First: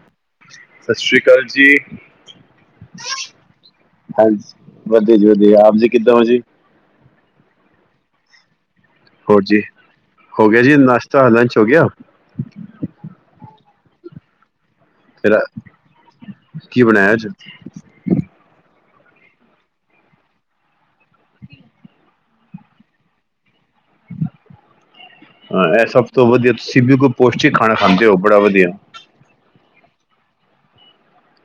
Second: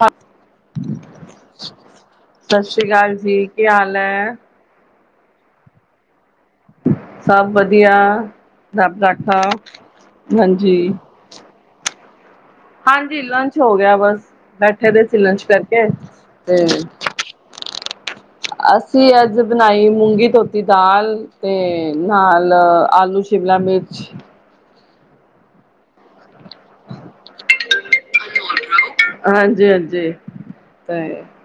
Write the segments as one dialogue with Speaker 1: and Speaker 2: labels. Speaker 1: ਹਾਂ।
Speaker 2: ਸਸ਼੍ਰੀ ਕਾਲ ਜੀ,
Speaker 1: ਸਤਿ ਸ੍ਰੀ ਅਕਾਲ ਜੀ ਕੀ ਹਾਲ ਹੈ
Speaker 2: ਹਾਂਜੀ। ਵਧੀਆ ਜੀ ਵਧੀਆ, ਆਪ ਜੀ ਕਿੱਦਾਂ ਓ ਜੀ।
Speaker 1: ਸਭ ਵਧੀਆ, ਰੱਬ ਰਾ
Speaker 2: ਹੋਰ ਜੀ, ਹੋ ਗਿਆ ਜੀ ਨਾਸ਼ਤਾ, ਲੰਚ ਹੋ ਗਿਆ?
Speaker 1: ਹਾਂਜੀ, ਲੰਚ ਹੋ ਗਿਆ ਬਸ ਬੈਠੇ ਦੇ ਸੀ ਲੰਚ ਕਰਕੇ ਤੇ
Speaker 2: ਅੱਛਾ ਜੀ।
Speaker 1: ਅਸੀਂ ਅੱਜ ਬਨਾਈ ਮੂੰਗੀ ਧੋਤੀ ਦਾਲ ਤੇ ਨਾਲ ਆਲੂ ਸ਼ਿਮਲਾ- ਮਿਰਚ।
Speaker 2: ਹਾਂ, ਐ ਸਭ ਤੋਂ ਵਧੀਆ ਤੁਸੀਂ ਬਿਲਕੁਲ ਪੋਸ਼ਟਿਕ ਖਾਣਾ ਖਾਂਦੇ ਓ ਬੜਾ ਵਧੀਆ।
Speaker 1: ਹਾਂਜੀ-ਹਾਂਜੀ। ਤੇ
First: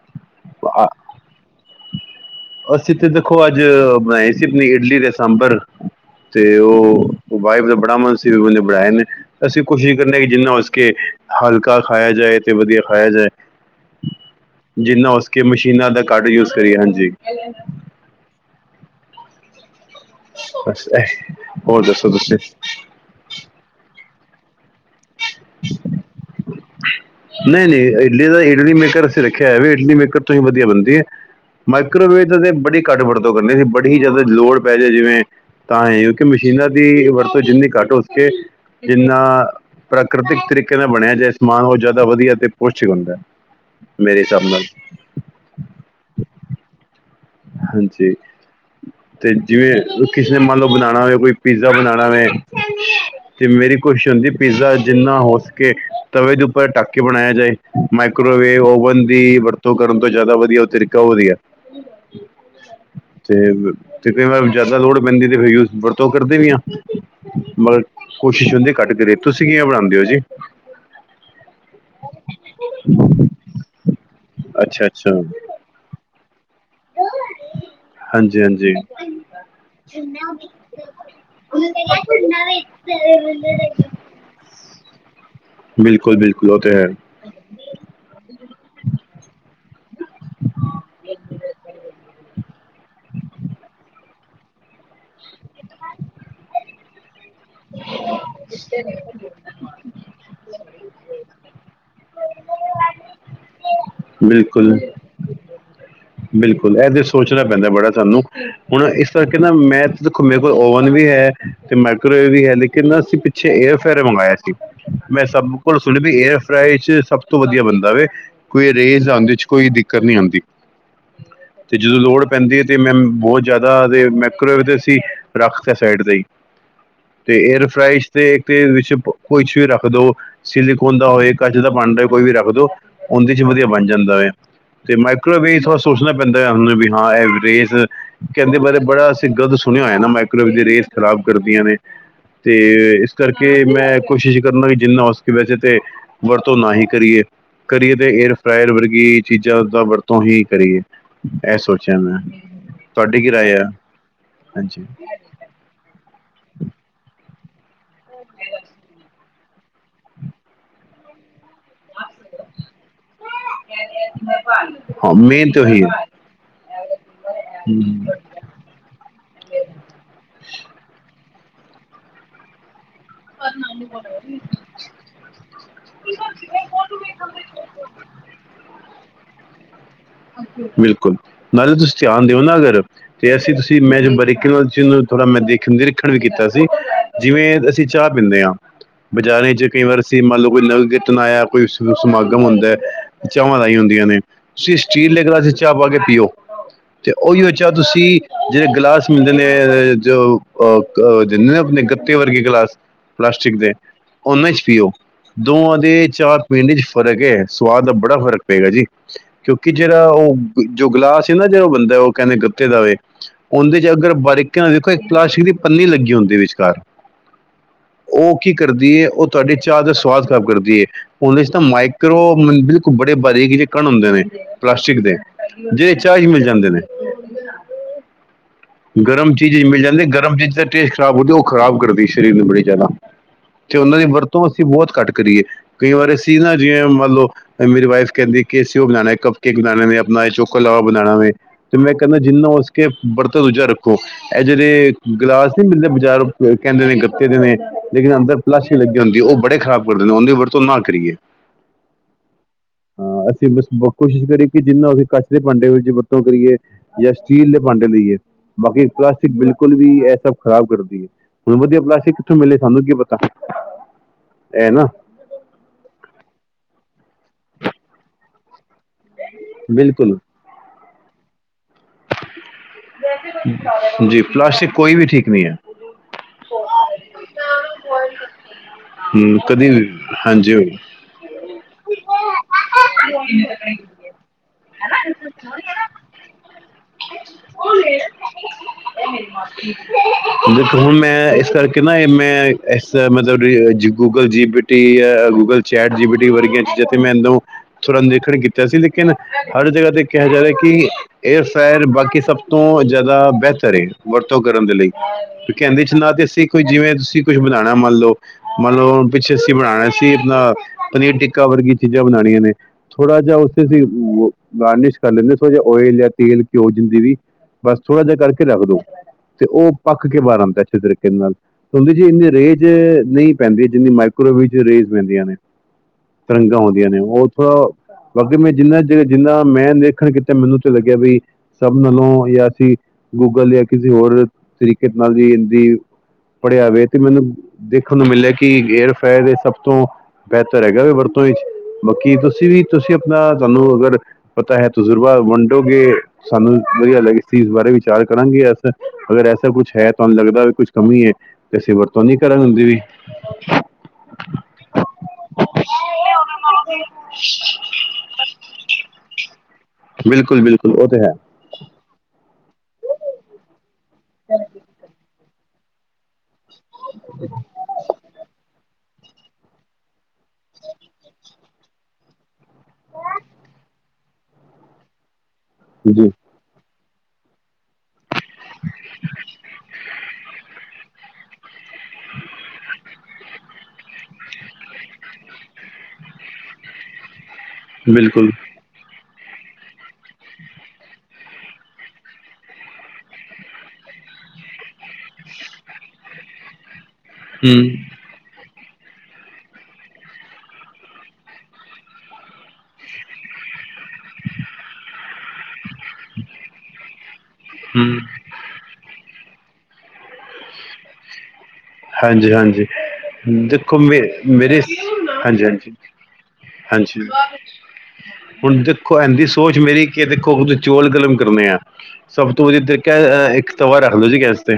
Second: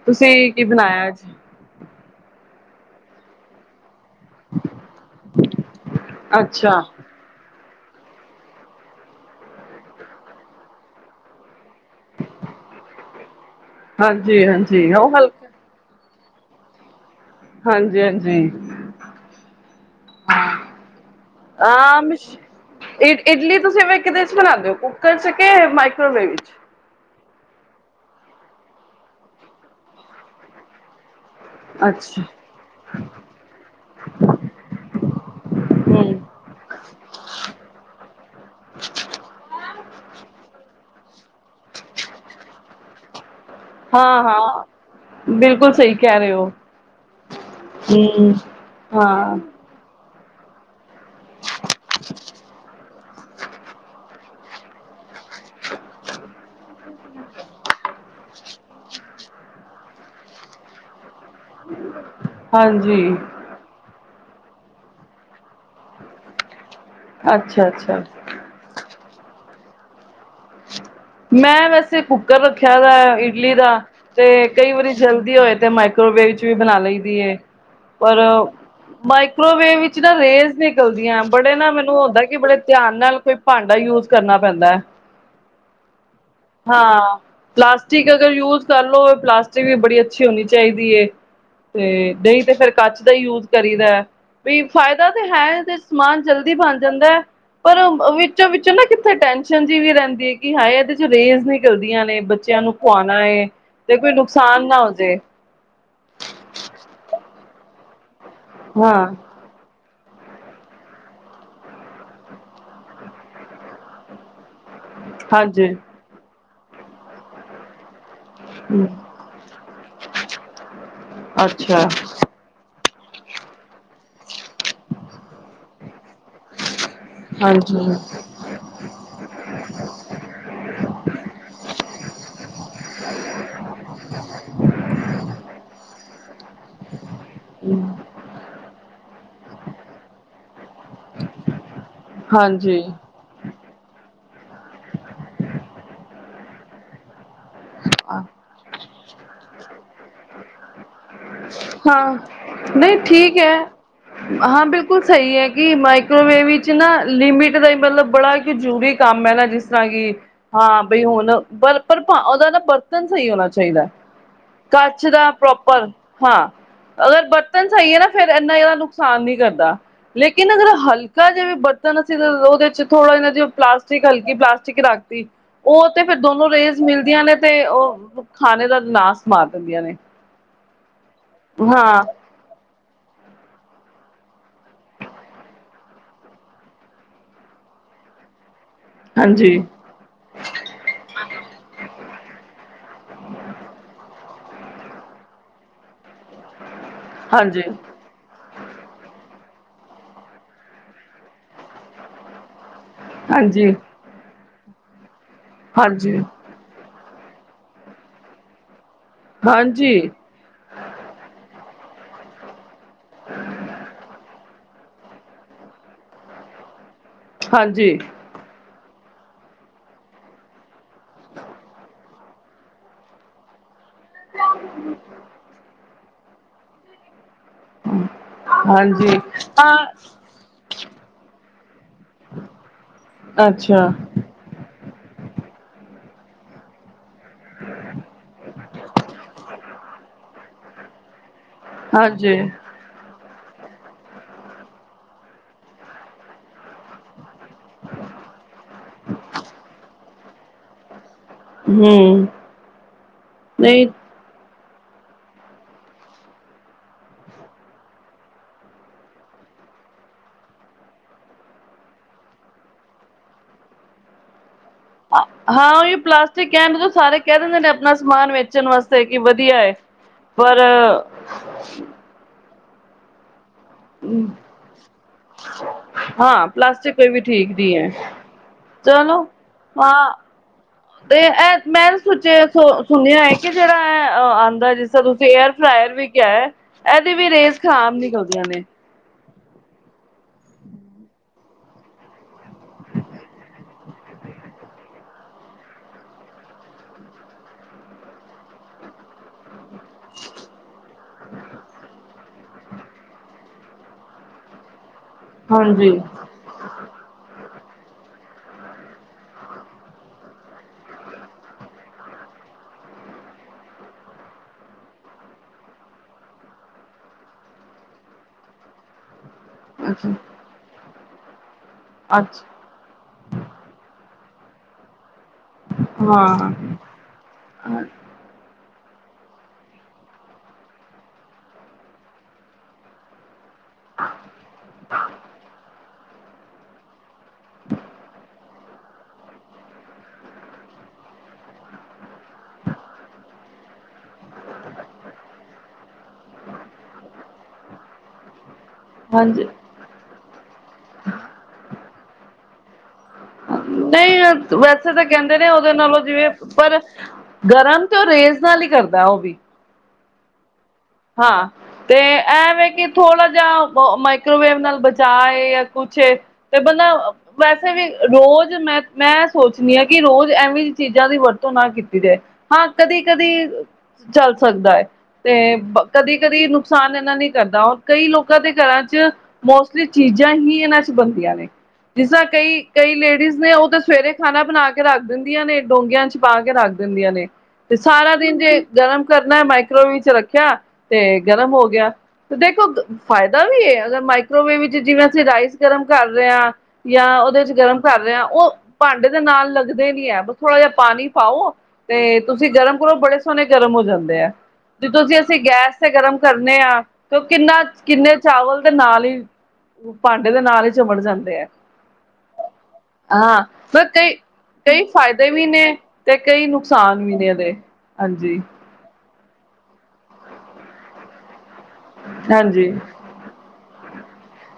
Speaker 1: ਤੁਸੀਂ ਕੀ
Speaker 2: ਆ-
Speaker 1: ਬਣਾਇਆ ਅੱਜ?
Speaker 2: ਅਸੀਂ ਤੇ ਦੇਖੋ ਅੱਜ ਬਣਾਏ ਸੀ ਅਸੀ ਅਪਨੀ ਇਡਲੀ ਤੇ ਸਾਂਬਰ ਤੇ ਓ
Speaker 1: ਅੱਛਾ
Speaker 2: ਵਾਈਫ਼ ਦਾ ਬੜਾ ਮਨ ਸੀ ਉਨੇ ਬਣਾਏ ਨੇ। ਅਸੀਂ ਕੋਸ਼ਿਸ਼ ਕਰਨੇ ਆ ਕਿ ਜਿੰਨਾ ਹੋ ਸਕੇ ਹਲਕਾ ਖਾਇਆ ਜਾਏ ਤੇ ਵਧੀਆ ਖਾਇਆ ਜਾਏ।
Speaker 1: ਹਾਂਜੀ- ਹਾਂਜੀ, ਓ
Speaker 2: ਜਿੰਨਾ ਹੋ
Speaker 1: ਹਲ
Speaker 2: ਸਕੇ ਮਸ਼ੀਨਾਂ ਦਾ ਘੱਟ ਯੂਜ ਕਰੀਏ, ਹਾਂਜੀ।
Speaker 1: ਹਾਂਜੀ-ਹਾਂਜੀ।
Speaker 2: ਬਸ ਐ, ਹੋਰ ਦੱਸੋ
Speaker 1: ਆਮ
Speaker 2: ਤੁਸੀਂ?
Speaker 1: ਇ ਇਡਲੀ ਤੁਸੀਂ ਫੇਰ ਕਿਦੇ ਚ ਬਨਾਂਦੇ ਓ ਕੁੱਕਰ ਚ ਕੇ ਮਾਈਕਰੋਵੇਵ ਚ?
Speaker 2: ਨਈ- ਨਈ, ਇਡਲੀ ਦਾ ਇਡਲੀ ਮੇਕਰ ਅਸੀਂ ਰੱਖਿਆ ਹੋਇਆ ਵੇ ਇਡਲੀ ਮੇਕਰ ਤੋਂ ਹੀ ਵਧੀਆ ਬਨਦੀ ਏ।
Speaker 1: ਅੱਛਾ
Speaker 2: ਮਾਈਕ੍ਰੋਵੇਵ ਦਾ ਤੇ ਬੜੀ ਘੱਟ ਵਰਤੋਂ ਕਰਨੀ ਸੀ। ਬੜੀ ਜ਼ਿਆਦਾ ਲੋੜ ਪੈ ਜੇ ਜਿਵੇਂ। ਤਾਂ ਈ
Speaker 1: ਹਮ
Speaker 2: ਕਿਉਂਕਿ ਮਸ਼ੀਨਾਂ ਦੀ ਵਰਤੋਂ ਜਿੰਨੀ ਘੱਟ ਹੋ ਸਕੇ ਜਿੰਨਾ ਪ੍ਰਾਕ੍ਰਿਤਿਕ ਤਰੀਕੇ ਨਾਲ ਬਣਿਆ ਜਾਏ ਸਮਾਨ ਓ ਜਾ ਜਾਦਾ ਵਧੀਆ ਤੇ ਪੋਸ਼ਟਿਕ ਹੁੰਦੈ।
Speaker 1: ਹਾਂ- ਹਾਂ, ਬਿਲਕੁਲ ਸਈ ਕੈ ਰੇ ਹੋ।
Speaker 2: ਹਾਂਜੀ,
Speaker 1: ਹਮ
Speaker 2: ਤੇ
Speaker 1: ਹਾਂ
Speaker 2: ਜਿਵੇਂ ਕਿਸੇ ਨੇ ਮੰਨ ਲਓ ਬਣਾਣਾ ਹੋਏ, ਕੋਈ ਪੀਜ਼ਾ ਬਣਾਣਾ ਹੋਏ ਤੇ ਮੇਰੀ ਕੋਸ਼ਿਸ਼ ਹੁੰਦੀ ਏ ਪੀਜ਼ਾ ਜਿੰਨਾ ਹੋ ਸਕੇ ਤਵੇ ਦੇ ਉੱਪਰ ਢੱਕ ਕੇ ਬਣਾਇਆ ਜਾਏ। ਮਾਈਕ੍ਰੋਵੇਵ, ਓਵਨ ਦੀ ਵਰਤੋਂ ਕਰਨ ਤੋਂ ਜਾਦਾ ਵਧੀਆ ਓ ਤਰੀਕਾ ਵਧੀਆ।
Speaker 1: ਹਾਂਜੀ।
Speaker 2: ਤੇ ਤੇ ਕਈ ਵਾਰ ਜਾਦਾ ਲੋੜ ਪੈਂਦੀ ਤੇ ਫਿਰ ਯੂਜ- ਵਰਤੋਂ ਕਰਦੇ ਵੀ ਆ,
Speaker 1: ਅੱਛਾ
Speaker 2: ਮਗਰ
Speaker 1: ਅੱਛਾ
Speaker 2: ਕੋਸ਼ਿਸ਼ ਹੁੰਦੀ ਏ ਘੱਟ ਕਰੀਏ। ਤੁਸੀਂ ਕਿਵੇਂ ਬਣਾਂਦੇ ਓ ਜੀ?
Speaker 1: ਮੈਂ ਵੈਸੇ ਕੁੱਕਰ ਰੱਖਿਆ ਵਾ ਇਡਲੀ ਦਾ, ਤੇ ਕਈ
Speaker 2: ਅੱਛਾ
Speaker 1: ਵਾਰੀ
Speaker 2: ਅੱਛਾ
Speaker 1: ਜਲਦੀ ਹੋਏ ਤੇ ਮਾਈਕ ਤਵੇੇ ਵਿੱਚ ਵੀ ਬਣਾ ਲਈ ਦੀ ਏ।
Speaker 2: ਹਾਂਜੀ, ਹਾਂਜੀ।
Speaker 1: ਮਾਈਕਰੋਵੇਵ ਵਿੱਚ ਨਾ ਰੇਜ਼ ਨਿਕਲਦੀਆਂ, ਬੜੇ ਨਾ ਮੈਨੂੰ ਹੁੰਦਾ ਕਿ ਬੜੇ ਧਿਆਨ ਨਾਲ ਕੋਈ ਭਾਂਡਾ ਯੂਜ਼ ਕਰਨਾ ਪੈਂਦਾ ਏ।
Speaker 2: ਬਿਲਕੁੱਲ ਬਿਲਕੁੱਲ, ਉਹ ਤੇ ਹੈ!
Speaker 1: ਹਾਂ ਪਲਾਸਟਿਕ ਅਗਰ ਯੂਜ਼ ਕਰ ਲਉ, ਪਲਾਸਟਿਕ ਵੀ ਬੜੀ ਅੱਛੀ ਹੋਣੀ ਚਾਹੀਦੀ ਏ, ਤੇ ਨਹੀਂ ਤੇ ਫੇਰ ਕੱਚ ਦਾ ਹੀ ਯੂਜ਼ ਕਰੀਦਾ। ਵੀ ਫਾਇਦਾ ਤੇ ਹੈ, ਏਦੇ ਚ ਸਮਾਨ ਜਲਦੀ ਬਨ ਜਾਂਦਾ। ਪਰ ਅ ਵਿੱਚੋ ਵਿੱਚੋ ਨਾ ਕਿੱਥੇ ਟੈਨਸ਼ਨ ਜੀ ਵੀ ਰਹਿੰਦੀ, ਕਿ ਹਾਏ ਏਦੇ ਚ ਰੇਜ਼ ਨਿਕਲਦੀਆਂ ਨੇ, ਬੱਚਿਆਂ ਨੂੰ ਖਵਾਉਣਾ ਏ, ਤੇ ਕੋਈ ਨੁਕਸਾਨ ਨਾ ਹੋ ਜੇ।
Speaker 2: ਬਿਲਕੁੱਲ, ਇਹ ਤੇ ਸੋਚਣਾ ਪੈਂਦਾ ਬੜਾ ਸਾਨੂੰ ਹੁਣ ਇਸ
Speaker 1: ਹਾਂ
Speaker 2: ਤਰਾਂ ਕਹਿਣਾ, ਮੈਂ ਤਾਂ ਦੇਖੋ ਮੇਰੇ ਕੋਲ ਓਵਨ ਵੀ ਹੈ ਤੇ ਮਾਈਕਰੋਵੇਵ ਵੀ ਹੈ, ਲੇਕਿਨ ਅਸੀਂ ਪਿੱਛੇ ਏਅਰ ਫਰਾਈਰ ਮੰਗਾਇਆ ਸੀ। ਮੈਂ ਸਭ
Speaker 1: ਹਾਂਜੀ
Speaker 2: ਕੋਲ ਸੁਣ ਲ ਵੀ ਏਅਰ ਫਰਾਈ ਚੱ ਸਭ ਤੋਂ ਵਧੀਆ ਬਣਦਾ ਵੇ। ਕੋਈ
Speaker 1: ਹਮ
Speaker 2: ਰੇਜ਼ ਆਉਂਦੇ ਚ ਕੋਈ ਦਿੱਕਤ ਨਹੀਂ ਆਉਂਦੀ, ਤੇ
Speaker 1: ਅੱਛਾ
Speaker 2: ਜਦੋਂ ਲੋੜ ਪੈਂਦੀ ਹੈ ਤੇ ਮੈਂ ਬਹੁਤ ਜ਼ਿਆਦਾ ਦੇ ਮਾਈਕਰੋਵੇਵ ਤੇ ਅਸੀਂ ਰੱਖਤਾ ਸਾਈਡ ਤੇ ਹੀ। ਤੇ ਏਅਰ ਫਰਾਈਜ਼
Speaker 1: ਹਾਂਜੀ
Speaker 2: ਚ ਤੇ ਵਿੱਚ ਕੁੱਛ ਵੀ ਰੱਖਦੋ, ਸਿਲੀਕੋਨ ਦਾ ਹੋਏ, ਕੱਚ ਦਾ ਭਾਂਡਾ, ਕੋਈ ਵੀ ਰੱਖਦੋ। ਓੰਦੇ ਚ ਵਧੀਆ ਬਣ ਜਾਂਦਾ ਹੈ, ਤੇ ਮਾਈਕ੍ਰੋਵੇਵ ਇਹ ਥੋੜ੍ਹਾ ਸੋਚਣਾ ਪੈਂਦਾ ਹੈ, ਵੀ ਹਾਂ ਇਹ ਰੇਜ਼ ਕਹਿੰਦੇ ਬਾਰੇ ਬੜਾ ਅਸੀਂ ਗਲ ਸੁਣਿਆ ਹੋਇਆ ਨਾ, ਮਾਈਕਰੋਵੇਵ ਦੇ ਰੇਜ਼ ਖਰਾਬ ਕਰਦੀਆਂ ਨੇ। ਤੇ
Speaker 1: ਹਾਂਜੀ
Speaker 2: ਇਸ ਇਸ ਕਰਕੇ ਮੈਂ ਕੋਸ਼ਿਸ਼ ਕਰਨਾ ਕਿ ਜਿੰਨਾ ਹੋ ਸਕੇ, ਵੈਸੇ ਤੇ ਵਰਤੋਂ ਨਾ ਹੀ ਕਰੀਏ। ਕਰੀਏ, ਤੇ ਏਅਰ ਫ੍ਰਾਇਰ ਵਰਗੀ ਚੀਜ਼ਾਂ ਦਾ ਵਰਤੋਂ ਹੀ ਕਰੀਏ। ਇਹ ਸੋਚਿਆ
Speaker 1: ਹਾਂ,
Speaker 2: ਮੈਂ
Speaker 1: ਨਹੀਂ
Speaker 2: ਤੁਹਾਡੀ ਕੀ
Speaker 1: ਠੀਕ
Speaker 2: ਰਾਏ
Speaker 1: ਹੈ।
Speaker 2: ਆ
Speaker 1: ਹਾਂ,
Speaker 2: ਹਾਂਜੀ
Speaker 1: ਬਿਲਕੁੱਲ ਸਹੀ ਏ ਕਿ ਮਾਈਕ ਕ੍ਰੋਵੇਵ ਵਿੱਚ ਨਾ, ਲਿਮਿਟ ਦਾ ਹੀ ਮਤਲੱਬ ਬੜਾ ਇੱਕ ਜ਼ਰੂਰੀ ਕੰਮ ਹੈ ਨਾ, ਜਿਸ ਤਰਾਂ ਕਿ ਹਾਂ ਬਈ ਹੁਣ ਪਰ, ਪਰ ਭਾ ਉਹਦਾ ਨਾ ਬਰਤਨ ਸਹੀ ਹੋਣਾ ਚਾਹੀਦਾ, ਕਛ
Speaker 2: ਹਾਂ
Speaker 1: ਦਾ
Speaker 2: ਮੇਨ ਤੇ ਉਹੀ
Speaker 1: ਪ੍ਰੋਪਰ।
Speaker 2: ਹੈ।
Speaker 1: ਹਾਂ ਅਗਰ ਬਰਤਨ ਸਹੀ ਏ
Speaker 2: ਹਮ।
Speaker 1: ਨਾ ਫੇਰ ਇੰਨਾ ਜਾਦਾ ਨੁਕਸਾਨ ਨਹੀਂ ਕਰਦਾ ਲੇਕਿਨ ਅਗਰ ਹਲਕਾ ਜਿਆ ਵੀ ਬਰਤਨ ਅਸੀਂ ਉਹਦੇ ਚ ਥੋੜਾ ਇਹਨਾਂ ਚ ਪਲਾਸਟਿਕ ਹਲਕੀ ਪਲਾਸਟਿਕ ਰਾਖਤੀ ਉਹ ਤੇ ਫੇਰ ਦੋਨੋ ਰੇਜ਼ ਮਿਲਦੀਆਂ ਨੇ, ਤੇ ਉਹ ਖਾਣੇ ਦਾ ਨਾਸ ਮਾਰ ਦਿੰਦੀਆਂ ਨੇ।
Speaker 2: ਬਿਲਕੁੱਲ ਨਾਲੇ ਤੁਸੀਂ
Speaker 1: ਹਾਂ
Speaker 2: ਧਿਆਨ ਦਿਓ ਨਾ ਅਗਰ ਤੇ ਅਸੀਂ ਤੁਸੀਂ ਮੈਂ ਜੋ ਬਾਰੀਕੀ ਨਾਲ ਚਿਨ ਨੂੰ ਥੋੜ੍ਹਾ ਮੈਂ ਦੇਖ ਨਿਰੀਖਣ ਵੀ ਕੀਤਾ ਸੀ। ਜਿਵੇਂ ਅਸੀਂ ਚਾਹ ਪੀਂਦੇ ਹਾਂ ਬਾਜ਼ਾਰ
Speaker 1: ਹਾਂਜੀ
Speaker 2: ਚ ਕਈ ਵਾਰ ਅਸੀਂ ਮੰਨ ਲਓ ਕੋਈ ਨਗਰ ਕੀਰਤਨ ਆਇਆ, ਕੋਈ ਸਮਾਗਮ ਹੁੰਦਾ ਹੈ, ਚਾਵਾਂ ਲਾਈਆਂ ਹੁੰਦੀਆਂ ਨੇ ਸਿਸ਼ ਸਟੀਲ ਦੇ ਗਲਾਸ 'ਚ ਚਾਹ ਪਾ ਕੇ ਪੀਓ ਤੇ ਉਹੀਓ
Speaker 1: ਹਾਂਜੀ
Speaker 2: ਚਾਹ ਤੁਸੀ ਜਿਹੜੇ ਗਲਾਸ ਮਿਲਦੇ ਨੇ, ਜੋ ਅਹ ਅਹ ਦਿੰਦੇ ਨੇ ਆਪਣੇ ਗੱਤੇ ਵਰਗੇ ਗਿਲਾਸ ਪਲਾਸਟਿਕ ਦੇ
Speaker 1: ਹਾਂਜੀ
Speaker 2: ਉਂਦੇ 'ਚ ਪੀਓ ਦੋਹਾਂ ਦੇ
Speaker 1: ਹਾਂਜੀ
Speaker 2: ਚਾਹ ਪੀਣ ਚ ਫ਼ਰਕ ਏ ਸਵਾਦ ਦਾ ਬੜਾ ਫ਼ਰਕ ਪਏਗਾ ਜੀ। ਕਿ ਜਿਹੜਾ
Speaker 1: ਹਾਂਜੀ,
Speaker 2: ਉਹ ਜੋ ਗਲਾਸ ਐ ਨਾ ਜਿਹੜਾ ਬੰਦਾ ਉਹ ਕਹਿੰਦੇ ਗੱਤੇ ਦਾ ਵੇ ਔਂਦੇ ਚ ਅਗਰ ਬਾਰੀਕ ਧਿਆਨ ਨਾਲ ਦੇੇਖੋ ਇੱਕ ਪਲਾਸਟਿਕ ਦੀ ਪੰਨੀ ਲੱਗੀ ਹੁੰਦੀ ਵਿਚਕਾਰ।
Speaker 1: ਹਾਂਜੀ।
Speaker 2: ਉਹ ਕੀ ਕਰਦੀ ਏ, ਉਹ ਤੁਹਾਡੀ ਚਾਹ ਦਾ ਸਵਾਦ ਖਰਾਬ ਕਰਦੀ ਏ। ਓਦੇ ਚ ਤਾਂ ਮਾਈਕਰੋ ਬਿਲਕੁਲ ਬੜੇ ਬਾਰੀਕ ਜੇ ਕਣ ਹੁੰਦੇ ਨੇ ਪਲਾਸਟਿਕ ਦੇ। ਜੇ ਚਾਏ ਵੀ ਮਿਲ ਜਾਂਦੇ ਨੇ
Speaker 1: [inaudible] ਹਾਂਜੀ
Speaker 2: ਗਰਮ ਚੀਜ਼ ਵੀ ਮਿਲ
Speaker 1: ਹਾਂ
Speaker 2: ਜਾਂਦੀ ਗਰਮ ਚੀਜ਼ ਤੇ ਤੇ ਸ਼ਬਦੋ ਖਰਾਬ ਕਰਦੀ ਸ਼੍ਰੀ ਬ੍ਰਿਜ ਆਲਾ, ਚ
Speaker 1: ਅੱਛਾ
Speaker 2: ਉਨ੍ਹਾਂ ਦੀ ਵਰਤ ਤੋਂ ਅਸੀਂ ਬੋਤ ਘੱਟ ਕਰੀਏ, ਕਈ ਵਾਰ ਅਸੀਂ ਨਾ ਜਿਵੇਂ ਮੰਨ ਲਓ ਏ ਮੇਰੀ ਵਾਈਫ ਕਹਿੰਦੀ ਕਿਸੀ ਉਹ ਲੈਣਾ ਕਪਕੇਕ ਲੈਣਾ ਵੈਂ ਆਪਣਾ ਇਹ ਚੋਕੋ ਲਾਵਾ ਬਣਾਉਣਾ ਵੈਂ ਤੇ ਮੈਂ ਕਹਿਣਾ
Speaker 1: ਹਾਂਜੀ
Speaker 2: ਜਿੰਨਾ ਹੋ ਸਕੇ, ਬਰਤਨ ਦੂਝਾ ਰੱਖੋ ਇਹ ਜਿਹੜੇ ਗਲਾਸ ਨਹੀਂ ਮਿਲਦੇ ਬਜ਼ਾਰ ਕਹਿੰਦੇ ਨੇ ਗੱਤੇ ਦੇ ਨੇ ਲੇਕਿਨ ਅੰਦਰ ਪਲਾਸ਼ਟਿਕ ਲੱਗੀ ਹੁੰਦੀ ਓ ਬੜੇ ਖਰਾਬ ਕਰਦੇ ਨੇ ਓਦੀ ਵਰਤੋਂ ਨਾ ਕਰੀਏ
Speaker 1: ਹੂੰ
Speaker 2: ਆਂ, ਅਸੀਂ ਬਸ
Speaker 1: ਨਹੀਂ
Speaker 2: ਬੁੱਕ ਕੋਸ਼ਿਸ਼ ਕਰੀਏ ਕਿ ਜਿੰਨਾ ਅਸੀਂ ਕੱਚ ਦੇ ਭਾਂਡੇ ਵਿੱਚ ਵਰਤੋਂ ਕਰੀਏ ਜਾਂ ਸਟੀਲ ਦੇ ਭਾਂਡੇ ਲਈਏ। ਬਾਕੀ ਪਲਾਸਟਿਕ ਬਿਲਕੁਲ ਵੀ ਇਹ ਸਭ ਖ਼ਰਾਬ ਕਰਦੀ ਏ। ਹੁਣ ਵਦੀਆ ਪਲਾਸਟਿਕ ਕਿੱਥੋਂ ਮਿਲੇ ਸਾਨੂੰ ਕੀ ਪਤਾ, ਏ ਨਾ
Speaker 1: ਹਾਂ ਓਈ ਪਲਾਸਟਿਕ ਕੈਨ ਮਤਲਬ ਸਾਰੇ ਕਹਿ ਦਿੰਦੇ ਨੇ ਆਪਣਾ ਸਮਾਨ ਵੇਚਣ ਵਾਸਤੇ ਫਿਰ ਕਿ ਵਦੀਆ ਏ
Speaker 2: ਬਿਲਕੁਲ
Speaker 1: ਪਰ
Speaker 2: ਜੀ ਪਲਾਸਟਿਕ ਕੋਈ ਵੀ ਠੀਕ ਨਈ ਏ।
Speaker 1: ਹਾਂ ਪਲਾਸਟਿਕ ਕੋਈ ਵੀ ਠੀਕ ਨਈ ਏ।
Speaker 2: ਹੁਮ ਕਦੇ ਵੀ ਹਾਂਜੀ
Speaker 1: ਤੇ ਇਹ ਮੈਂ ਵੀ ਸੋਚਿਆ ਸੁਣਿਆ ਏ ਕਿ ਜਿਹੜਾ ਇਹ ਆਦਾਂ ਜਿਸ ਤਰ੍ਹਾਂ ਤੁਸੀਂ ਐਰਫਰਾਵੀਕ ਕਿਏ ਇਹਦੀ ਵੀ ਰੇਸ ਖਾਮ ਨੀ ਕਰਦੀਆਂ ਨੇ?
Speaker 2: ਜਦ ਤੂੰ ਮੈਂ ਇਸ ਕਰਕੇ ਨਾ ਮੈਂ, ਇਸ ਮਤਲਬ ਬੀ ਗੂਗਲ ਜੀ ਪੀ ਟੀ ਏ Google chat G P T ਵਰਗੀਆਂ ਚੀਜਾਂ ਮੈਂ ਏਨੂੰ ਤੁਰੰਤ ਦੇਖਣ ਕਿੱਥ ਅਸੀਂ ਦੇਖਿਆ ਨਾ ਹਰ ਜਗ੍ਹਾ ਤੇ ਕਿਹਾ ਜਾ ਰਿਹਾ ਏ ਕਿ ਇਹ ਫਾਇਰ ਬਾਕੀ ਸਭ ਤੋਂ ਜ਼ਿਆਦਾ ਬਿਹਤਰ ਏ, ਵਰਤੋਂ ਕਰਨ ਦੇ ਲਈ, ਕਹਿੰਦੇ
Speaker 1: ਹਾਂਜੀ
Speaker 2: ਛੱਣਾ ਦੇ ਸਿਕ। ਕੋ ਜਿਵੇਂ ਤੁਸੀਂ ਕੁਛ ਬਣਾਉਣਾ ਮੰਨ ਲਓ। ਮੰਨ ਲਓ ਪਿੱਛੇ ਅਸੀਂ ਬਣਾਣਾ ਸੀ ਨਾ ਪਨੀਰ ਟਿੱਕਾ ਵਰਗੀ ਚੀਜ਼ਾਂ ਬਣਾਣੀਆਂ ਨੇ। ਥੋੜ੍ਹਾ ਜਿਹਾ ਉੱਥੇ ਦੀ, ਗਾਰਨਿਸ਼ ਕਰ ਲੈਂਦੇ ਥੋੜ੍ਹਾ ਜਿਹਾ ਓਇਲ ਜਾਂ ਤੇਲ-ਘਿਉ ਜਿੰਦੇ ਵੀ। ਬਸ ਥੋੜ੍ਹਾ ਜਿਹਾ ਕਰਕੇ ਰੱਖ ਦੋ। ਤੇ ਓ ਪੱਕ
Speaker 1: ਅੱਛਾ
Speaker 2: ਕੇ ਬਾਰ ਆਂਦਾ ਅੱਛੇ ਤਰੀਕੇ ਨਾਲ, ਕੁਲਦੀ ਜੀ ਇੰਨੀ ਰੇਜ
Speaker 1: ਅੱਛਾ
Speaker 2: ਨਹੀਂ। ਪੈਂਦੀ ਹੈ ਜਿੰਨੀ ਮਾਈਕ੍ਰੋਵੇਵ ਰੇਜ ਪੈਂਦੀਆਂ ਨੇ ਤਿਰੰਗਾਂ ਔਂਦੀਆਂ ਨੇ ਓ ਥੋੜਾ
Speaker 1: ਹਾਂ
Speaker 2: ਬਗੇ ਮੈਂ ਜਿੰਨਾ ਜ ਜਿੰਨਾ ਮੈਂ ਦੇਖਣ ਕੀਤਾ ਮੈਨੂੰ ਤੇ ਲੱਗਿਆ ਵੀ ਸਭ ਨਾਲੋਂ ਅਸੀਂ ਗੂਗਲ ਇੱਕ। ਕਿਸੇ ਹੋਰ ਤਰੀਕੇ ਨਾਲ ਵੀ ਹਦੀ ਪੜ੍ਹਿਆ ਵੇ ਤੇ ਮੈਨੂੰ ਦੇਖਣ ਨੂੰ ਮਿਲਿਆ ਗੇਰ ਫਾਇਦੇ ਸਭ ਤੋਂ ਬਿਹਤਰ ਹੈਗਾ ਵੀ ਵਰਤੋਂ ਵਿੱਚ ਬਾਕੀ ਤੁਸੀਂ ਵੀ ਤੁਸੀਂ ਆਪਣਾ ਤੁਹਾਨੂੰ ਅਗਰ ਪਤਾ ਏ ਤਜਰਬਾ ਵੰਡੋਗੇ ਸਾਨੂੰ ਵਦੀਆ ਲੱਗ ਚੀਜ਼ ਬਾਰੇ ਵਿਚਾਰ ਕਰਾਂਗੇ। ਅਗਰ
Speaker 1: ਹਾਂਜੀ
Speaker 2: ਐਸਾ ਕੁਛ ਏ ਤੁਹਾਨੂੰ ਲੱਗਦਾ ਵੇ ਕੁਛ ਕਮੀ ਏ ਤੇ ਅਸੀਂ ਵਰਤੋਂ ਨੀ ਕਰਨ ਦੇਵੀ।
Speaker 1: ਨਈ ਵੈਸੇ ਤਾਂ ਕੈਂਦੇ ਨੇ ਓਦੇ ਨਾਲੋਂ ਜਿਵੇਂ ਪਰ ਗਰਮ ਤੇ ਓ ਰੇਜ਼ ਨਾਲ ਈ ਕਰਦਾ ਓ ਵੀ।
Speaker 2: ਬਿਲਕੁਲ-ਬਿਲਕੁਲ ਓ ਤੇ ਐ।
Speaker 1: ਹਾਂ। ਤੇ ਐ ਵੇਂ ਕਿ ਥੋੜ੍ਹਾ ਜਿਹਾ ਮਾਈਕ੍ਰੋਵੇਰ ਨਾਲ ਬਚਾ ਏ ਯਾ ਕੁਛ ਏ। ਤੇ ਬਣਦਾ, ਵੈਸ ਵੀ ਰੋਜ਼ ਮੈਂ ਮੈਂ ਸੋਚਣੀ ਹਾਂ ਕਿ ਰੋਜ਼ ਐਵੇਂ ਹੀ ਚੀਜ਼ਾਂ ਦੀ ਵਰਤੋਂ ਨਾ ਕੀਤੀ ਜਾਏ। ਹਾਂ ਕਦੀ-ਕਦੀ ਚੱਲ ਸਕਦਾ ਏ, ਤੇ ਪ
Speaker 2: ਜੀ
Speaker 1: ਕਦੀ-ਕਦੀ ਨੂੰ ਨੁਕਸਾਨ ਏਨਾਂ ਨੀ ਕਰਦਾ ਔਰ ਕਈ ਲੋਕਾਂ ਦੇ, ਘਰਾਂ 'ਚ ਮੋਸਟਲੀ ਚੀਜਾਂ ਹੀ ਏਨਾਂ 'ਚ ਬਨਦੀਆਂ ਨੇ। ਜਿਸਰਾਂ ਕਈ, ਕਈ ਲੇਡੀਜ਼ ਨੇ ਓ ਤਾਂ ਸਵੇਰੇ ਖਾਨਾ ਬਨਾ ਕੇ ਰੱਖ ਦਿੰਦੀਆਂ ਨੇ ਡੋਂਗੀਆਂ 'ਚ ਪਾ ਕੇ ਰੱਖ ਦਿੰਦੀਆਂ ਨੇ ਤੇ ਸਾਰਾ
Speaker 2: ਬਿਲਕੁਲ
Speaker 1: ਦਿਨ ਜੇ ਗਰਮ ਕਰਨੈ ਮਾਈਕਰੋਵੀ 'ਚ ਰੱਖਿਆ ਤੇ ਗਰਮ ਹੋ ਗਿਆ। ਤੇ ਦੇਖੋ ਫਾਏਦਾ ਵੀ ਏ ਅਗਰ ਮਾਈਕ੍ਰੋਵੇਵ ਵਿੱਚ ਜਿਵੇਂ ਅਸੀ ਰਾਈਸ ਗਰਮ ਕਰ ਰੇ ਆਂ ਯਾਂ ਓਦੇ 'ਚ
Speaker 2: ਹੂੰ,
Speaker 1: ਗਰਮ ਕਰ ਰੇ ਆਂ। ਓ ਭਾਂਡੇ ਦੇ ਨਾਲ ਲੱਗਦੇ ਨੀ ਐ, ਬ ਥੋੜਾ ਜਾ ਪਾਨੀ ਪਾਓ ਤੇ ਤੁਸੀ ਗਰਮ ਕਰੋ। ਬੜੇ ਸੋਨੇ ਗਰਮ ਹੋ ਜਾਂਦੇ ਐ। ਜਦੋਂ ਤੁਸੀ ਅਸੀ ਗੈਸ ਤੇ ਗਰਮ ਕਰਨੇ ਆਂ ਤੇ ਓ ਕਿੰਨਾ
Speaker 2: ਹੂੰ,
Speaker 1: ਕਿੰਨੇ ਚਾਵਲ ਤੇ ਨਾਲ ਈ, ਭਾਂਡੇ ਦੇ ਨਾਲ ਈ ਚਮੜ ਜਾਂਦੇ ਐ।
Speaker 2: ਹਾਂਜੀ-ਹਾਂਜੀ।
Speaker 1: ਆਂ
Speaker 2: ਦੇਖੋ
Speaker 1: ਪਰ
Speaker 2: ਮੇ
Speaker 1: ਕਈ,
Speaker 2: ਮੇਰੇ
Speaker 1: ਕਈ ਫਾਇਦੇ ਵੀ ਨੇ
Speaker 2: ਹਾਂਜੀ-ਹਾਂਜੀ,
Speaker 1: ਤੇ ਕਈ ਨੁਕਸਾਨ ਵੀ ਨੇ ਏਦੇ। ਹਾਂਜੀ।
Speaker 2: ਖੋ ਐੰਦੀ ਸੋਚ ਮੇਰੀ ਕੀ ਐ ਦੇਖੋ ਹੁਨ ਜੇ ਚੋਲ ਗਲਮ ਕਰਨੇ ਆਂ, ਸਭ ਤੋਂ ਵਧੀਆ
Speaker 1: ਹਾਂਜੀ
Speaker 2: ਤਰੀਕਾ ਐ, ਐ-ਐ ਇੱਕ ਤਵਾ ਰੱਖ ਦੋ ਜੀ ਗੈਸ ਤੇ,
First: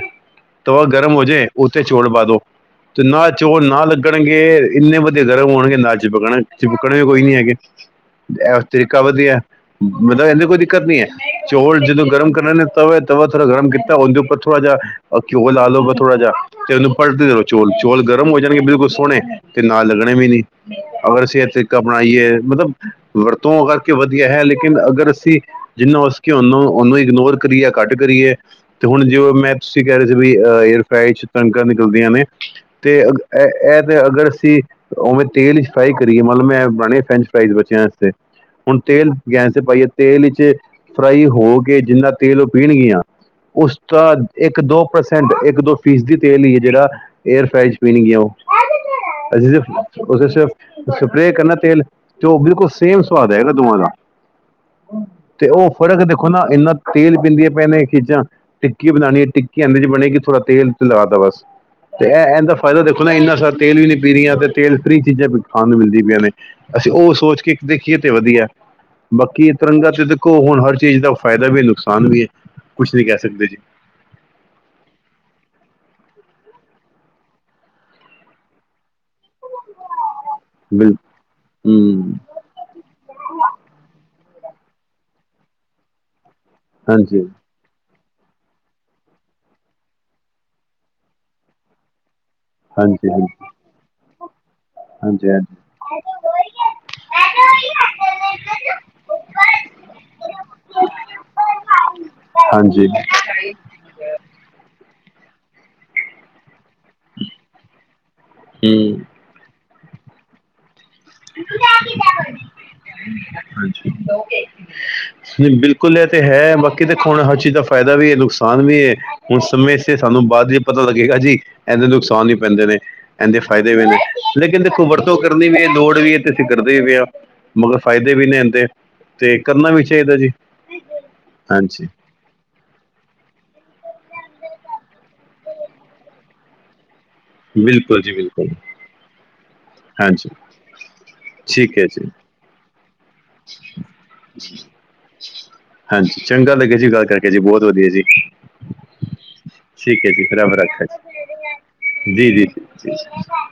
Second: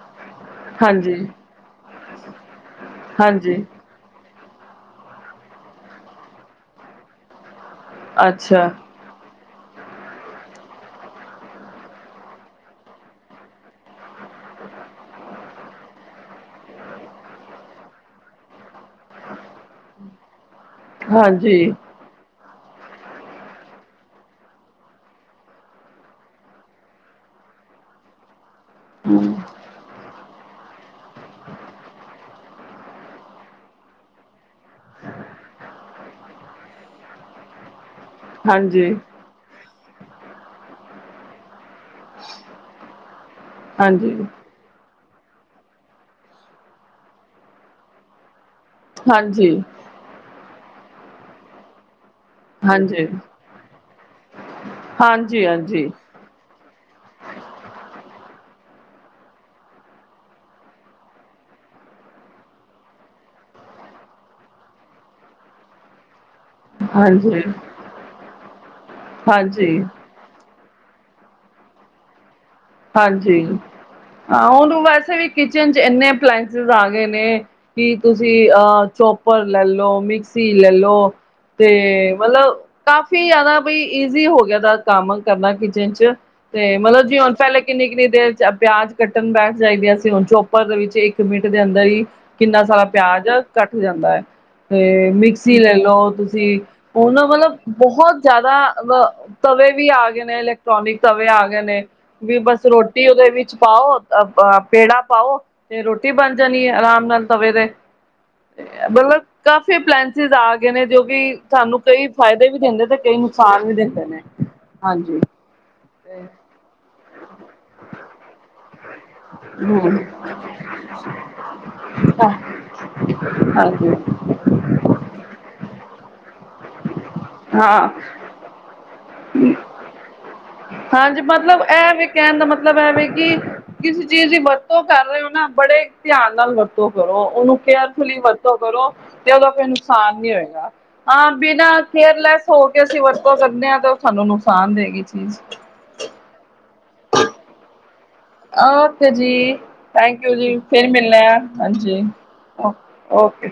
Speaker 2: ਤਵਾ ਗਰਮ
Speaker 1: ਹਾਂਜੀ
Speaker 2: ਹੋਜੇ ਓਥੇ ਚੋਲ ਪਾ ਦੋ ਤੇ ਨਾ
Speaker 1: ਹਾਂਜੀ
Speaker 2: ਚੋਲ ਨਾਲ ਲੱ ਗਨਗੇ, ਇੰਨੇ ਵਧੀਆ ਗਰਮ ਹੋਨਗੇ, ਨਾਲ ਚਿਪਕਨਾ, ਚਿਪਕਨੇ ਕੋਈ ਨੀ ਹੈਗੇ। ਐਸ
Speaker 1: ਅੱਛਾ
Speaker 2: ਤਰੀ ਕਾ ਵਧੀਐ। ਮਤਲਬ ਏਨੀ ਕੋਈ ਦਿੱਕਤ ਨੀ ਐ। ਚੋਲ ਜਦੋਂ ਗਰਮ ਕਰਨੇ ਨੇ ਤਵੇ ਤਵਾ ਥੋੜਾ ਗਰਮ ਕੀਤਾ ਓਂਦੇ ਉੱਪਰ ਥੋੜਾ ਜਿਆ ਆ ਘਿਓ ਲਾ ਲੋ ਫੇਰ ਥੋੜਾ ਜਾ। ਤੇ ਓਨੂੰ ਪਲਟਦੇ ਰਓ ਚੋਲ ਨੂੰ। ਚੋਲ ਗਰਮ ਹੋ ਜਾਨਗੇ, ਬਿਲਕੁਲ ਸੋਨੇ ਤੇ ਨਾਲ ਲੱਗਨੇ ਵੀ ਨੀ। ਅਗਰ ਅਸੀ ਐ
Speaker 1: ਹਾਂਜੀ,
Speaker 2: ਤਰੀਕਾ ਅਪ ਨਾਈਏ ਮਤਲਬ ਵਰਤੋਂ ਅ ਕਰਕੇ ਵਧੀਆ ਹੈ ਲੇਕਿਨ ਅਗਰ ਅਸੀ ਜਿੰਨਾ ਹੋ ਸਕੇ ਓਨੂੰ, ਓਨੂੰ ਇਗਨੋਰ ਕਰੀਏ ਯਾ ਘੱਟ ਕਰੀਏ ਤੇ ਹੁਣ ਜੇ ਓ ਮੈਂ ਤੁਸੀ ਕੈ ਰੇ ਸੀ ਵੀ ਅ ਏਅਰ ਫ੍ਰਾਏਅ 'ਚ ਕਨਕਾਂ ਨਿਕਲਦੀਆਂ ਨੇ ਤੇ ਅਗ ਐ ਐ ਤੇ ਅਗਰ ਅਸੀ ਓਵੇਂ ਤੇਲ ਇੱਚ ਫ੍ਰਾਈ ਕਰੀਏ ਮਤਲਬ ਮੈਂ ਬਨੇ ਫ੍ਰੈਂਚ ਫ੍ਰਾਈਜ਼ ਬੱਚਿਆਂ ਆਸਤੇ ਹੁਨ
Speaker 1: ਹਾਂਜੀ,
Speaker 2: ਤੇਲ ਗੈਸ ਤੇ ਪਾਈਏ ਤੇਲ ਇੱਚ ਫ੍ਰਾਈ ਹੋ ਕੇ ਜਿੰਨਾ ਤੇਲ ਓ ਪੀਨਗੀਆਂ, ਉਸ
Speaker 1: ਹਾਂਜੀ,
Speaker 2: ਦਾ ਏੱਕ-ਦੋ ਪਰਸੈਂਟ, ਏੱਕ-ਦੋ ਫੀਸਦੀ ਤੇਲ ਈ ਏ ਜੜਾ ਏਅਰ ਫ੍ਰਾਈ 'ਚ ਪੀਨਗੀਆਂ ਓ।
Speaker 1: ਹਾਂਜੀ,
Speaker 2: ਅਜ਼ੀ
Speaker 1: ਹਾਂਜੀ।
Speaker 2: ਓਦੇ ਸਿਰਫ਼ ਸਪ੍ਰੇ ਕਰਨਾ ਤੇਲ ਤੋ ਓ ਬਿਲਕੁਲ ਸੇਮ
Speaker 1: ਹਾਂਜੀ,
Speaker 2: ਸੁਵਾਦ ਆਏਗਾ ਦੋਵਾਂ ਦਾ ਤੇ ਓ
Speaker 1: ਹਾਂਜੀ,
Speaker 2: ਫ਼ਰਕ ਦੇ ਖੋ ਨਾ ਇੰਨਾ ਤੇਲ ਪੀਂਦੀਆਂ ਪੀਐਂ ਨੇ ਏ ਚੀਜਾਂ। ਟਿੱਕੀ ਬਨਾਨੀ ਏ ਟਿੱਕੀ ਏਵੇਂ ਨੀ ਬਨੇਗੀ ਥੋੜਾ ਤੇਲ ਖਿਲਾਰ ਤਾ ਬਸ। ਤੇ ਐ ਐਂਦਾ ਫਾਇਦਾ ਦੇਖੋ ਨਾ ਇੰਨਾ ਸਾਰ ਤੇਲ ਵੀ ਨੀ ਪੀ ਰੀਆਂ। ਫੇਰ ਤੇਲ ਫ੍ਰੀ ਚੀਜਾਂ ਭੀ ਖਾਨ ਨੂੰ ਮਿਲਦੀਆਂ ਪੀਆਂ ਨੇ ਅਸੀ ਓ ਸੋਚ
Speaker 1: ਹਾਂਜੀ,
Speaker 2: ਕੇ ਇੱਕ ਦੇਖੀਏ ਤੇ ਵਧੀਐ, ਬਾਕੀ
Speaker 1: ਹਾਂਜੀ,
Speaker 2: ਤਿਰੰਗਾ [unintelligible] ਕੋ ਹੁਨ ਹਰ ਚੀਜ ਦਾ ਫਾਇਦਾ ਵੀ ਏ ਨੁਕਸਾਨ ਵੀ ਏ।
Speaker 1: ਹਾਂਜੀ, ਹਾਂ ਓਨੂੰ ਵੈਸੇ ਵੀ ਕਿਚਨ 'ਚ ਏਨੇ ਐਪਲਾਇੰਸਿਸ ਆ ਗਏ ਨੇ ਕਿ ਤੁਸੀ ਅ ਚੋਪਰ ਲੈੱਲ ਲੋ, ਮਿਕ ਸੀ ਲੈੱਲ
Speaker 2: ਬਿਲ
Speaker 1: ਲੋ
Speaker 2: ਹਮ
Speaker 1: ਤੇ ਮਤਲਬ ਕਾਫੀ ਯਾਦਾ ਬਈ ਈਜ਼ੀ ਹੋ ਗਿਆ ਦੈ ਕੰਮ ਕਰਨਾ ਕਿਚਨ 'ਚ ਤੇ ਮਤਲਬ ਜੇ
Speaker 2: ਹਾਂਜੀ
Speaker 1: ਓਂਝ ਪੈਲੇ ਕਿੰਨੀ-ਕਿੰਨੀ ਦੇਰ 'ਚ ਅ ਪਿਆਜ ਕੱਟਨ ਬੈਠ ਜਾਈਦੀਆਂ ਸੀ, ਹੁਨ ਚੋਪਰ ਦੇ ਵਿੱਚ ਏੱਕ ਮਿੰਟ ਦੇ ਅੰਦਰ ਈ ਕਿੰਨਾ ਸਾਰਾ
Speaker 2: ਹਾਂਜੀ
Speaker 1: ਪਿਆਜ
Speaker 2: ਹਾਂਜੀ
Speaker 1: ਕੱਟ ਜਾਂਦਾ ਐ ਤੇ
Speaker 2: ਹਾਂਜੀ ਹਾਂਜੀ।
Speaker 1: ਮਿਕਸੀ ਲੈੱਲ ਲੋਂ ਤੁਸੀ ਓ ਨਾ ਮਤਲਬ ਬੋਹੋਤ ਜਿਆਦਾ ਅਵ ਤਵੇ ਵੀ ਆ ਗਏ ਨੇ, ਇਲੈਕਟ੍ਰੋਨਿਕ ਤਵੇ ਆ ਗਏ ਨੇ ਵੀ ਬਸ
Speaker 2: ਹਾਂਜੀ ਹੂੰ
Speaker 1: ਰੋਟੀ ਉਹਦੇ ਵਿੱਚ ਪਾਓ। ਪੇੜਾ ਪਾਓ ਤੇ ਰੋਟੀ ਬਣ ਜਾਣੀ ਆਰਾਮ ਤਵੇ ਤੇ ਮਤਲਬ ਕਾਫੀ ਏਪਲੈਸਿਸ ਆ ਗਏ ਨੇ ਜੋ ਵੀ ਸਾਨੂੰ ਕਈ ਫਾਇਦੇ ਵੀ ਦਿੰਦੇ ਤੇ ਕਈ ਨੁਕਸਾਨ ਵੀ
Speaker 2: ਹਾਂਜੀ
Speaker 1: ਦਿੰਦੇ ਨੇ। ਹਾਂਜੀ।
Speaker 2: ਨਹੀਂ ਬਿਲਕੁਲ ਇਹ ਤੇ ਹੈ ਬਾਕੀ ਦੇਖਾ ਹੁਣ ਹਰ ਚੀਜ਼ ਦਾ ਫਾਇਦਾ ਵੀ ਹੈ, ਨੁਕਸਾਨ ਵੀ ਹੈ ਹੁਣ ਸਮੇਂ ਸਿਰ
Speaker 1: ਹਮ
Speaker 2: ਸਾਨੂੰ ਬਾਅਦ ਪਤਾ ਲੱਗੇਗਾ ਜੀ ਇਹਦੇ ਨੁਕਸਾਨ ਹੀ ਪੈਂਦੇ ਨੇ, ਇਹਦੇ ਫਾਇਦੇ ਵੀ
Speaker 1: ਹਾਂਜੀ
Speaker 2: ਨੇ। ਲੇਕਿਨ ਦੇਖੋ ਵਰਤੋਂ ਕਰਨੀ ਵੀ ਹੈ, ਲੋੜ ਵੀ ਹੈ ਤੇ ਅਸੀਂ ਕਰਦੇ ਵੀ ਹਾਂ। ਮਗਰ
Speaker 1: ਹਾਂ
Speaker 2: ਫਾਇਦੇ ਵੀ ਨੇ ਇਹਦੇ। ਤੇ ਕਰਨਾ ਵੀ ਚਾਹੀਦਾ ਜੀ।
Speaker 1: ਹਾਂਜੀ ਮਤਲਬ
Speaker 2: ਹਾਂਜੀ।
Speaker 1: ਇਹ ਵੀ ਕਹਿਣ ਦਾ ਮਤਲਬ ਹੈਵੇ ਕਿ ਕਿਸੇ ਚੀਜ਼ ਦੀ ਵਰਤੋਂ ਕਰ ਰਹੇ ਹੋ ਨਾ, ਬੜੇ ਧਿਆਨ ਨਾਲ ਵਰਤੋਂ ਕਰੋ। ਉਹਨੂੰ
Speaker 2: ਬਿਲਕੁਲ ਜੀ
Speaker 1: ਕੇਅਰਫੁਲੀ
Speaker 2: ਬਿਲਕੁਲ
Speaker 1: ਵਰਤੋਂ ਕਰੋ ਤੇ ਉਹਦਾ ਕੋਈ ਨੁਕਸਾਨ
Speaker 2: ਹਾਂਜੀ
Speaker 1: ਨੀ ਹੋਏਗਾ। ਹਾਂ
Speaker 2: ਠੀਕ
Speaker 1: ਬਿਨਾਂ
Speaker 2: ਹੈ ਜੀ
Speaker 1: ਕੇਅਰਲੈਸ ਹੋ ਕੇ ਅਸੀਂ ਵਰਤੋਂ ਕਰਦੇ ਹਾਂ ਤੇ
Speaker 2: ਹਾਂਜੀ ਚੰਗਾ ਲੱਗਿਆ ਜੀ ਗੱਲ ਕਰਕੇ ਜੀ। ਬਹੁਤ ਵਧੀਆ ਜੀ।
Speaker 1: ਓਕੇ ਜੀ।
Speaker 2: ਠੀਕ
Speaker 1: ਥੈਂਕ ਯੂ ਜੀ। ਫਿਰ ਮਿਲਣਾ ਆ। ਹਾਂਜੀ।
Speaker 2: ਜੀ-ਜੀ। ਜੀ-ਜੀ।
Speaker 1: ਓਕੇ